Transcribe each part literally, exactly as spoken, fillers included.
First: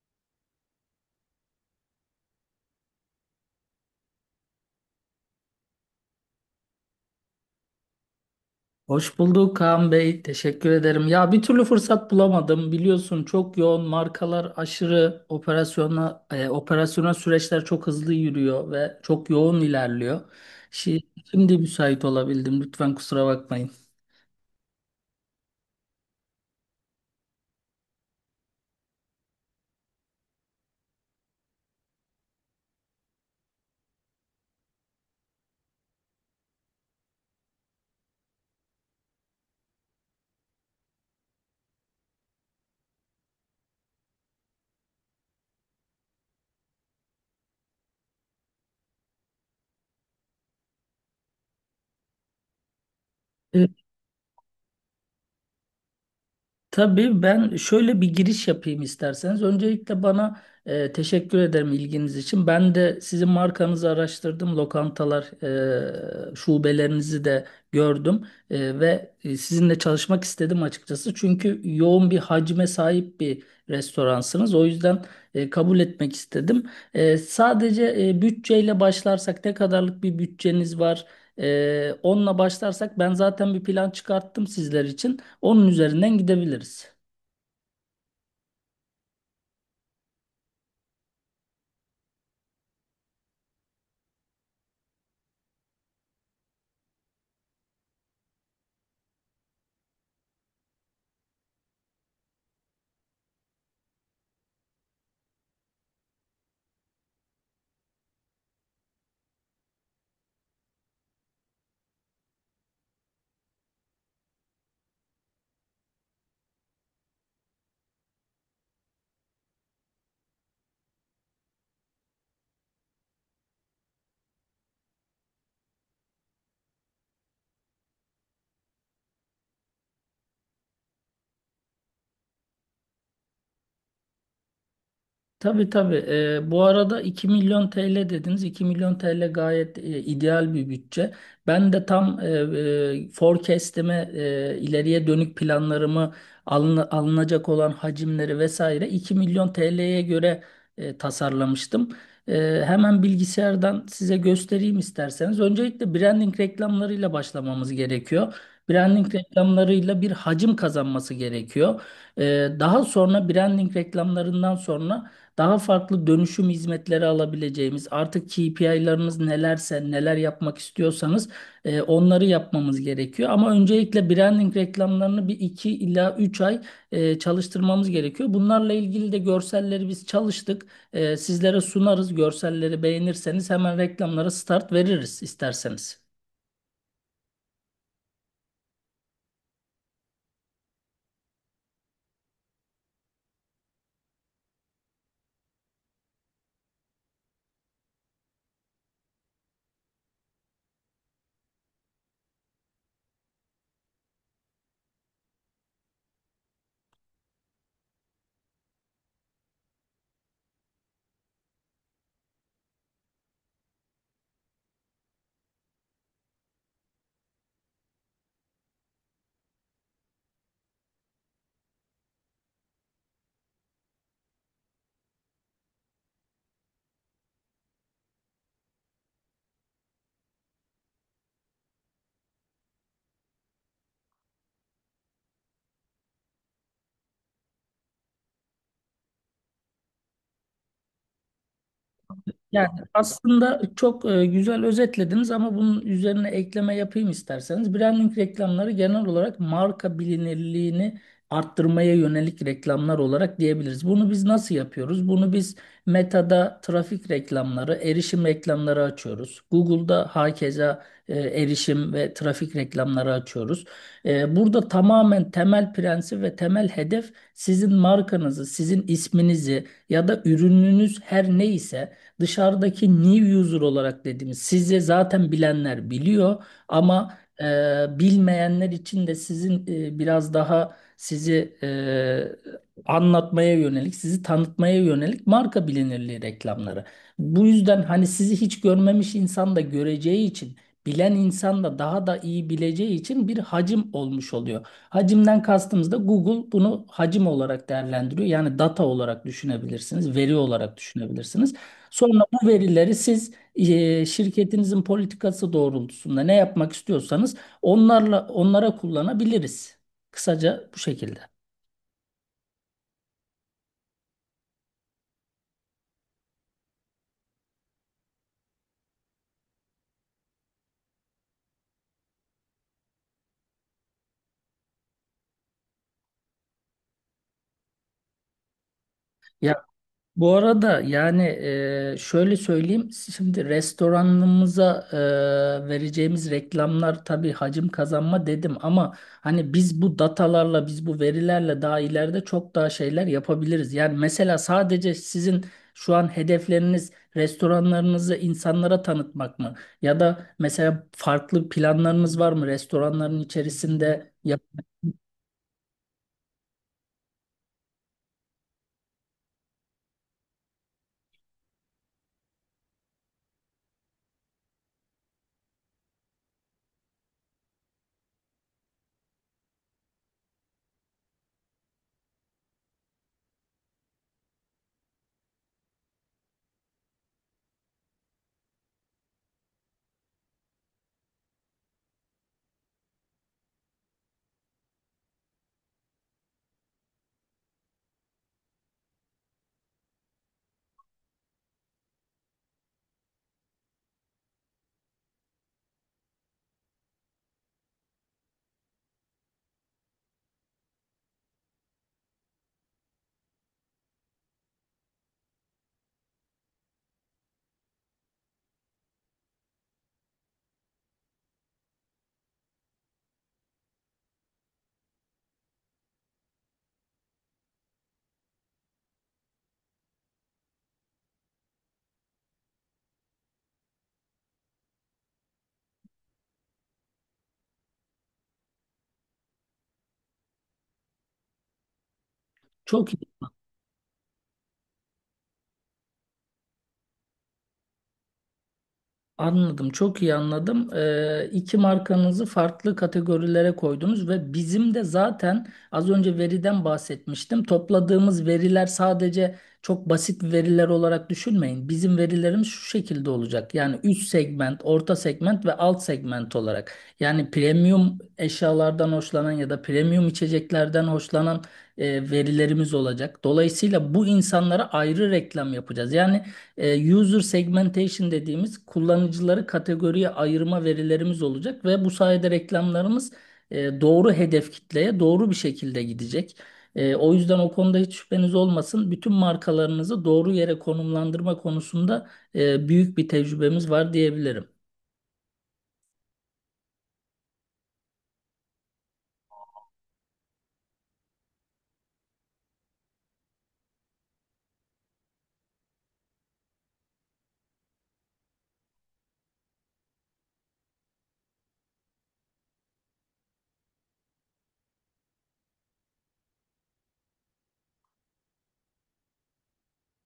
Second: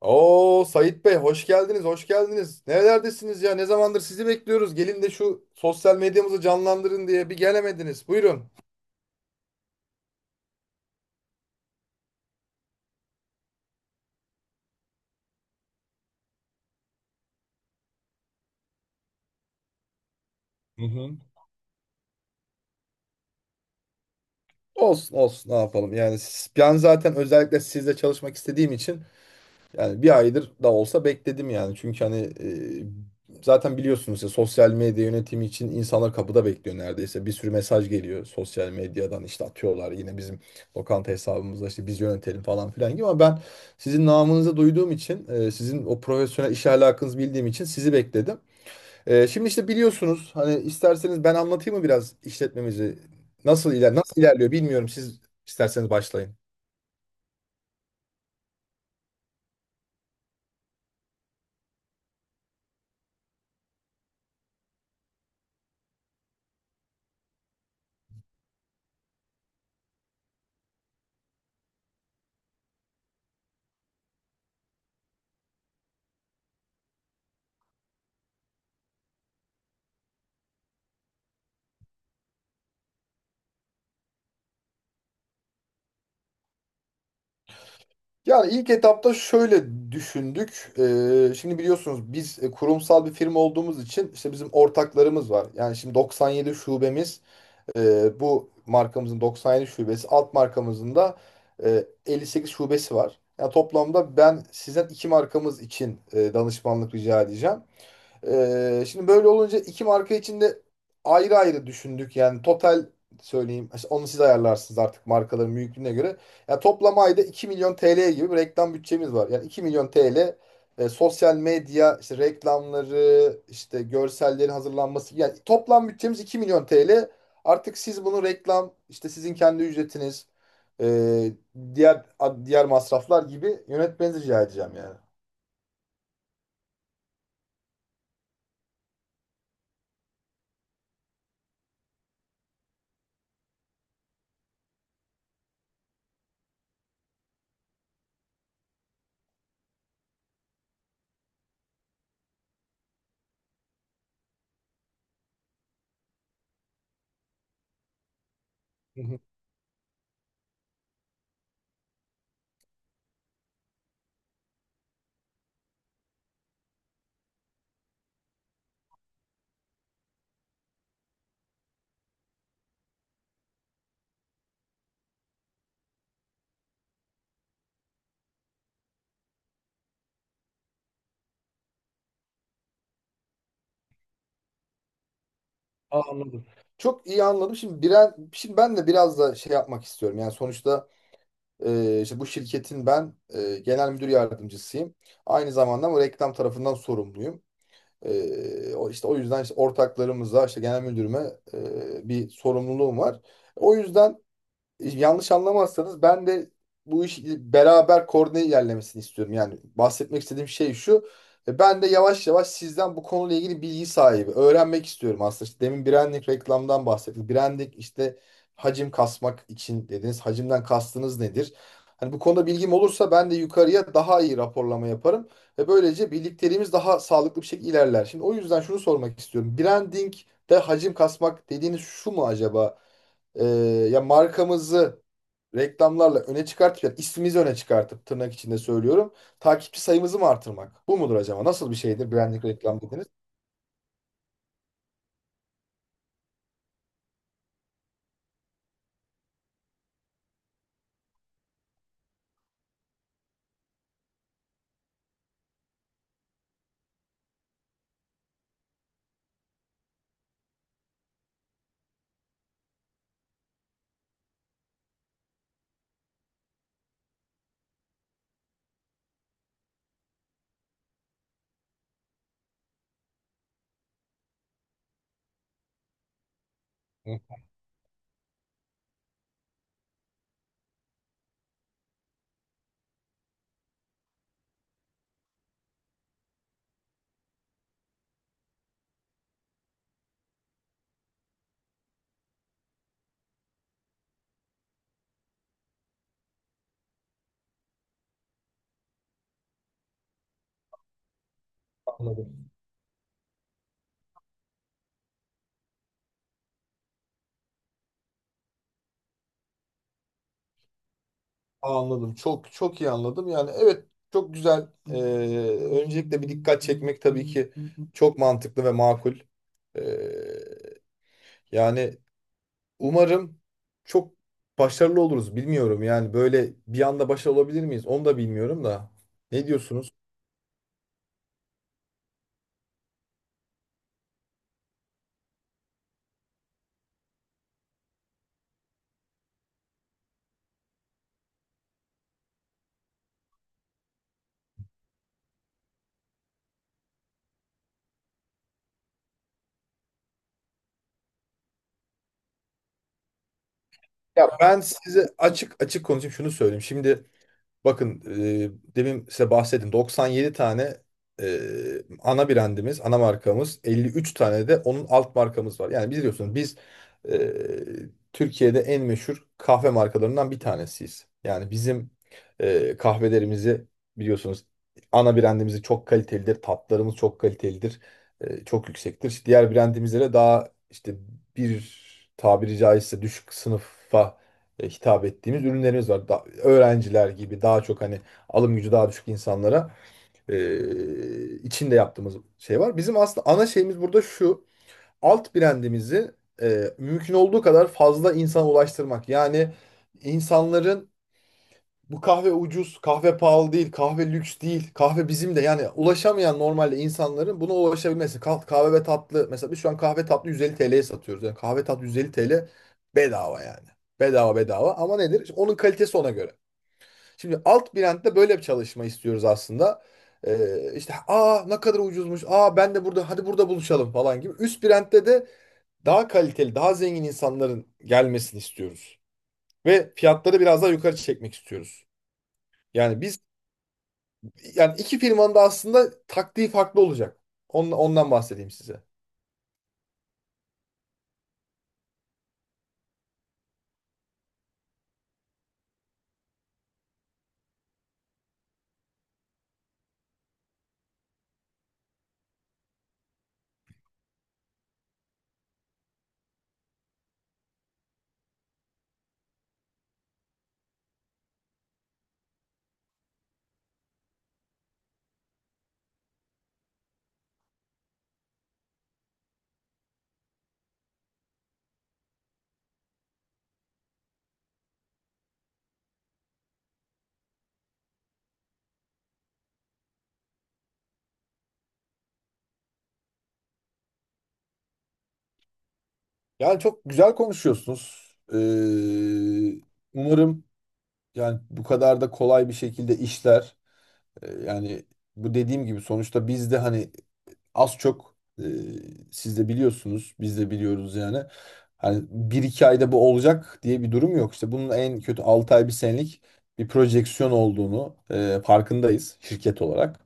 Oo Sait Bey, hoş geldiniz, hoş geldiniz. Nerelerdesiniz ya? Ne zamandır sizi bekliyoruz. Gelin de şu sosyal medyamızı canlandırın diye bir gelemediniz. Buyurun. Hoş bulduk Kaan Bey. Teşekkür ederim. Ya bir türlü fırsat bulamadım. Biliyorsun çok yoğun markalar aşırı operasyona e, operasyona süreçler çok hızlı yürüyor ve çok yoğun ilerliyor. Hı Şi- hı. Şimdi müsait olabildim. Lütfen kusura bakmayın. Olsun olsun, ne yapalım, yani s- ben zaten özellikle sizle çalışmak istediğim için yani bir aydır da olsa bekledim yani. Çünkü hani e, zaten biliyorsunuz ya, sosyal medya yönetimi için insanlar kapıda bekliyor neredeyse. Bir sürü mesaj geliyor sosyal medyadan, işte atıyorlar yine bizim lokanta hesabımızda işte biz yönetelim falan filan gibi. Ama ben sizin namınızı duyduğum için, e, sizin o profesyonel iş alakınızı bildiğim için sizi bekledim. E, şimdi işte biliyorsunuz, hani isterseniz ben anlatayım mı biraz işletmemizi nasıl iler nasıl ilerliyor, bilmiyorum, siz isterseniz başlayın. Tabii ben şöyle bir giriş yapayım isterseniz. Öncelikle bana e, teşekkür ederim ilginiz için. Ben de sizin markanızı araştırdım. Lokantalar, e, şubelerinizi de gördüm. E, ve e, sizinle çalışmak istedim açıkçası. Çünkü yoğun bir hacme sahip bir restoransınız. O yüzden e, kabul etmek istedim. E, sadece e, bütçeyle başlarsak ne kadarlık bir bütçeniz var? E, onunla başlarsak ben zaten bir plan çıkarttım sizler için. Onun üzerinden gidebiliriz. Yani ilk etapta şöyle düşündük. Ee, şimdi biliyorsunuz biz e, kurumsal bir firma olduğumuz için işte bizim ortaklarımız var. Yani şimdi doksan yedi şubemiz, e, bu markamızın doksan yedi şubesi, alt markamızın da e, elli sekiz şubesi var. Yani toplamda ben sizden iki markamız için e, danışmanlık rica edeceğim. Ee, şimdi böyle olunca iki marka için de ayrı ayrı düşündük. Yani total söyleyeyim. İşte onu siz ayarlarsınız artık markaların büyüklüğüne göre. Yani toplam ayda iki milyon T L gibi bir reklam bütçemiz var. Yani iki milyon T L, e, sosyal medya işte reklamları, işte görsellerin hazırlanması. Yani toplam bütçemiz iki milyon T L. Artık siz bunu reklam, işte sizin kendi ücretiniz, e, diğer diğer masraflar gibi yönetmenizi rica edeceğim yani. Tabii tabii. Ee, bu arada iki milyon T L dediniz. iki milyon T L gayet e, ideal bir bütçe. Ben de tam e, e, forecast'ime, e, ileriye dönük planlarımı alın- alınacak olan hacimleri vesaire iki milyon T L'ye göre e, tasarlamıştım. E, hemen bilgisayardan size göstereyim isterseniz. Öncelikle branding reklamlarıyla başlamamız gerekiyor. Branding reklamlarıyla bir hacim kazanması gerekiyor. E, daha sonra branding reklamlarından sonra daha farklı dönüşüm hizmetleri alabileceğimiz, artık K P I'larınız nelerse, neler yapmak istiyorsanız e, onları yapmamız gerekiyor. Ama öncelikle branding reklamlarını bir iki ila üç ay e, çalıştırmamız gerekiyor. Bunlarla ilgili de görselleri biz çalıştık. E, sizlere sunarız. Görselleri beğenirseniz hemen reklamlara start veririz isterseniz. Aa, anladım. Çok iyi anladım. Şimdi biren, şimdi ben de biraz da şey yapmak istiyorum. Yani sonuçta e, işte bu şirketin ben e, genel müdür yardımcısıyım. Aynı zamanda bu reklam tarafından sorumluyum. E, o işte o yüzden işte ortaklarımıza, işte genel müdürüme e, bir sorumluluğum var. O yüzden, yanlış anlamazsanız, ben de bu iş beraber koordine ilerlemesini istiyorum. Yani bahsetmek istediğim şey şu. e, Ben de yavaş yavaş sizden bu konuyla ilgili bilgi sahibi öğrenmek istiyorum aslında. İşte demin branding reklamdan bahsettik. Branding işte hacim kasmak için dediniz. Hacimden kastınız nedir? Hani bu konuda bilgim olursa ben de yukarıya daha iyi raporlama yaparım ve böylece birlikteliğimiz daha sağlıklı bir şekilde ilerler. Şimdi o yüzden şunu sormak istiyorum. Branding de hacim kasmak dediğiniz şu mu acaba? e, Ya markamızı reklamlarla öne çıkartıp, ya ismimizi öne çıkartıp, tırnak içinde söylüyorum. Takipçi sayımızı mı artırmak? Bu mudur acaba? Nasıl bir şeydir branding Yani reklam dediniz? aslında çok e, güzel özetlediniz ama bunun üzerine ekleme yapayım isterseniz. Branding reklamları genel olarak marka bilinirliğini arttırmaya yönelik reklamlar olarak diyebiliriz. Bunu biz nasıl yapıyoruz? Bunu biz Meta'da trafik reklamları, erişim reklamları açıyoruz. Google'da hakeza e, erişim ve trafik reklamları açıyoruz. E, Burada tamamen temel prensip ve temel hedef sizin markanızı, sizin isminizi ya da ürününüz her neyse dışarıdaki new user olarak dediğimiz, size zaten bilenler biliyor ama Hı. e, bilmeyenler için de sizin e, biraz daha sizi e, anlatmaya yönelik, sizi tanıtmaya yönelik marka bilinirliği reklamları. Bu yüzden hani sizi hiç görmemiş insan da göreceği için, bilen insan da daha da iyi bileceği için bir hacim olmuş oluyor. Hacimden kastımız da Google bunu hacim olarak değerlendiriyor. Yani data olarak düşünebilirsiniz, veri olarak düşünebilirsiniz. Sonra bu Anladım. verileri siz e, şirketinizin politikası doğrultusunda ne yapmak istiyorsanız onlarla onlara kullanabiliriz. Kısaca bu şekilde. Anladım. Çok çok iyi anladım. Yani evet, çok güzel. Ee, öncelikle bir dikkat çekmek tabii ki çok mantıklı ve makul. Ee, Yani umarım çok başarılı oluruz. Bilmiyorum yani, böyle bir anda başarılı olabilir miyiz? Onu da bilmiyorum da. Ne diyorsunuz? Bu arada yani e, şöyle söyleyeyim, şimdi restoranımıza e, vereceğimiz reklamlar tabii hacim kazanma dedim ama hani biz bu datalarla biz bu verilerle daha ileride çok daha şeyler yapabiliriz. Yani mesela sadece sizin şu an hedefleriniz restoranlarınızı insanlara tanıtmak mı? Ya da mesela farklı planlarınız var mı restoranların içerisinde? Ya Ya ben size açık açık konuşayım, şunu söyleyeyim. Şimdi bakın, e, demin size bahsettim doksan yedi tane e, ana brandimiz, ana markamız elli üç tane de onun alt markamız var. Yani biliyorsunuz biz e, Türkiye'de en meşhur kahve markalarından bir tanesiyiz. Yani bizim e, kahvelerimizi biliyorsunuz, ana brandimizi çok kalitelidir, tatlarımız çok kalitelidir, e, çok yüksektir. İşte diğer brandimizlere daha işte bir, tabiri caizse, düşük sınıfa e, hitap ettiğimiz ürünlerimiz var. Da- öğrenciler gibi daha çok hani alım gücü daha düşük insanlara e, içinde yaptığımız şey var. Bizim aslında ana şeyimiz burada şu. Alt brandimizi e, mümkün olduğu kadar fazla insana ulaştırmak. Yani insanların, bu kahve ucuz, kahve pahalı değil, kahve lüks değil. Kahve bizim de, yani ulaşamayan normalde insanların buna ulaşabilmesi. Kah- Kahve ve tatlı mesela, biz şu an kahve tatlı yüz elli T L'ye satıyoruz. Yani kahve tatlı yüz elli T L, bedava yani. Bedava bedava, ama nedir? İşte onun kalitesi ona göre. Şimdi alt blend'de böyle bir çalışma istiyoruz aslında. Ee, işte aa ne kadar ucuzmuş. Aa ben de burada, hadi burada buluşalım falan gibi. Üst blend'de de daha kaliteli, daha zengin insanların gelmesini istiyoruz. Ve fiyatları biraz daha yukarı çekmek istiyoruz. çok. Yani Yani iki firmanın da aslında taktiği farklı olacak. Ondan, ondan bahsedeyim size. Anladım, çok iyi anladım. Ee, iki markanızı farklı kategorilere koydunuz ve bizim de zaten az önce veriden bahsetmiştim. Topladığımız veriler sadece çok basit veriler olarak düşünmeyin. Bizim verilerimiz şu şekilde olacak. Yani üst segment, orta segment ve alt segment olarak. Yani premium eşyalardan hoşlanan ya da premium içeceklerden hoşlanan e, verilerimiz olacak. Dolayısıyla bu insanlara ayrı reklam yapacağız. Yani e, user segmentation dediğimiz, kullanıcıları kategoriye ayırma verilerimiz olacak ve bu sayede reklamlarımız e, doğru hedef kitleye doğru bir şekilde gidecek. E, o yüzden o konuda hiç şüpheniz olmasın. Bütün markalarınızı doğru yere konumlandırma konusunda e, büyük bir tecrübemiz var diyebilirim. Yani çok güzel konuşuyorsunuz. Ee, umarım yani bu kadar da kolay bir şekilde işler. E, Yani bu dediğim gibi, sonuçta biz de hani az çok, e, siz de biliyorsunuz, biz de biliyoruz yani. Hani bir iki ayda bu olacak diye bir durum yok. İşte bunun en kötü altı ay bir senelik bir projeksiyon olduğunu e, farkındayız şirket olarak.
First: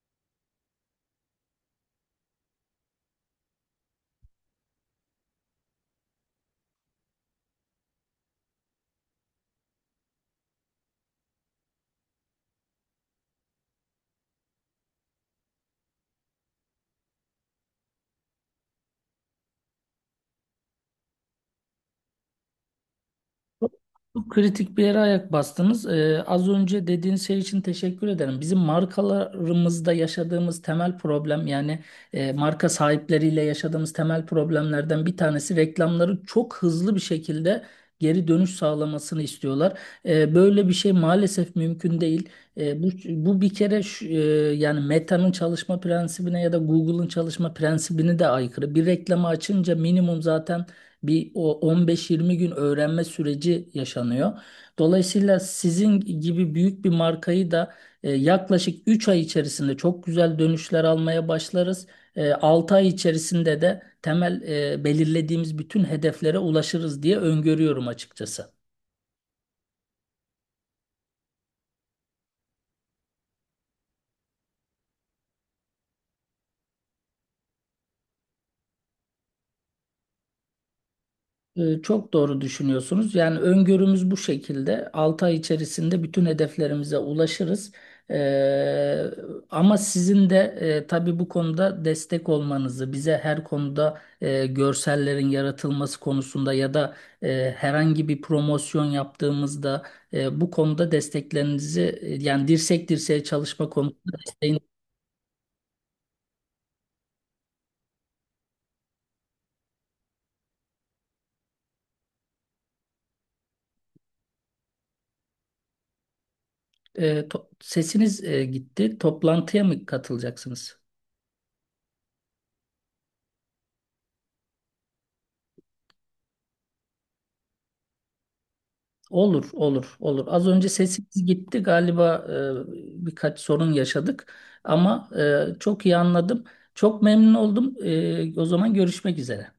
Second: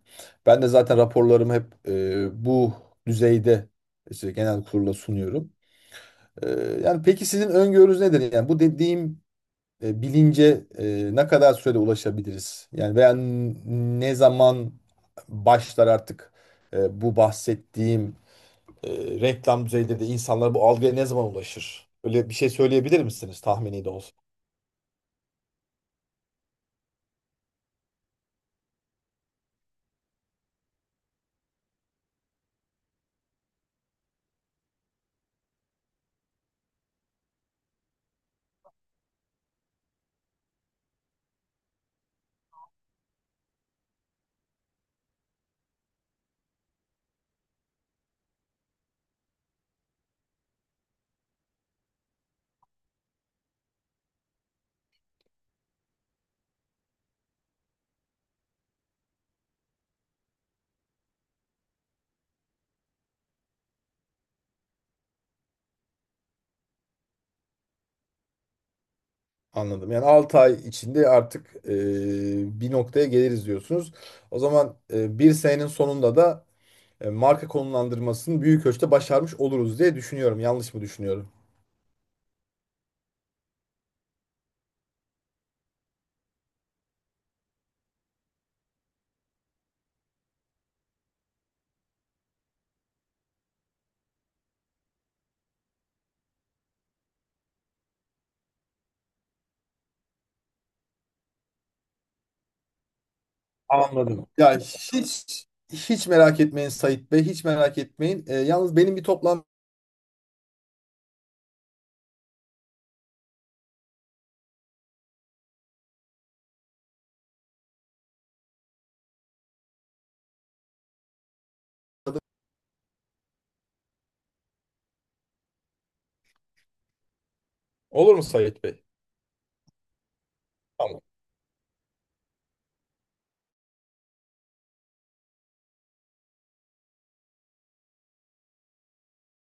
Ben de zaten raporlarımı hep, e, bu düzeyde işte genel kurula sunuyorum. E, Yani peki sizin öngörünüz nedir? Yani bu dediğim e, bilince e, ne kadar sürede ulaşabiliriz? Yani veya n- ne zaman başlar artık e, bu bahsettiğim e, reklam düzeyinde de insanlar bu algıya ne zaman ulaşır? Öyle bir şey söyleyebilir misiniz, Çok tahmini de olsa? çok kritik bir yere ayak bastınız. Ee, az önce dediğiniz şey için teşekkür ederim. Bizim markalarımızda yaşadığımız temel problem, yani e, marka sahipleriyle yaşadığımız temel problemlerden bir tanesi, reklamları çok hızlı bir şekilde geri dönüş sağlamasını istiyorlar. Ee, böyle bir şey maalesef mümkün değil. Ee, bu, bu bir kere şu- e, yani Meta'nın çalışma prensibine ya da Google'ın çalışma prensibine de aykırı. Bir reklamı açınca minimum zaten bir o on beş yirmi gün öğrenme süreci yaşanıyor. Dolayısıyla sizin gibi büyük bir markayı da e, yaklaşık üç ay içerisinde çok güzel dönüşler almaya başlarız. E, altı ay içerisinde de temel e, belirlediğimiz bütün hedeflere ulaşırız diye öngörüyorum açıkçası. Anladım. Yani altı ay içinde artık, e, bir noktaya geliriz diyorsunuz. O zaman, e, bir senenin sonunda da, e, marka konumlandırmasını büyük ölçüde başarmış oluruz diye düşünüyorum. Yanlış mı düşünüyorum? Ee, Çok doğru düşünüyorsunuz. Yani öngörümüz bu şekilde. altı ay içerisinde bütün hedeflerimize ulaşırız. Ee, Ama sizin de e, tabii bu konuda destek olmanızı, bize her konuda e, görsellerin yaratılması konusunda ya da e, herhangi bir promosyon yaptığımızda e, bu konuda desteklerinizi e, yani dirsek dirseğe çalışma konusunda Anladım. Ya desteğin, hiç hiç merak etmeyin, Sait Bey, hiç merak etmeyin. Ee, yalnız benim bir toplantı. e, to- sesiniz e, gitti. Toplantıya mı katılacaksınız? Olur mu Sait Bey? Olur, olur, olur. Az önce Tamam. sesimiz gitti galiba, e, birkaç sorun yaşadık ama e, çok iyi anladım. Çok memnun oldum. E, o zaman görüşmek üzere.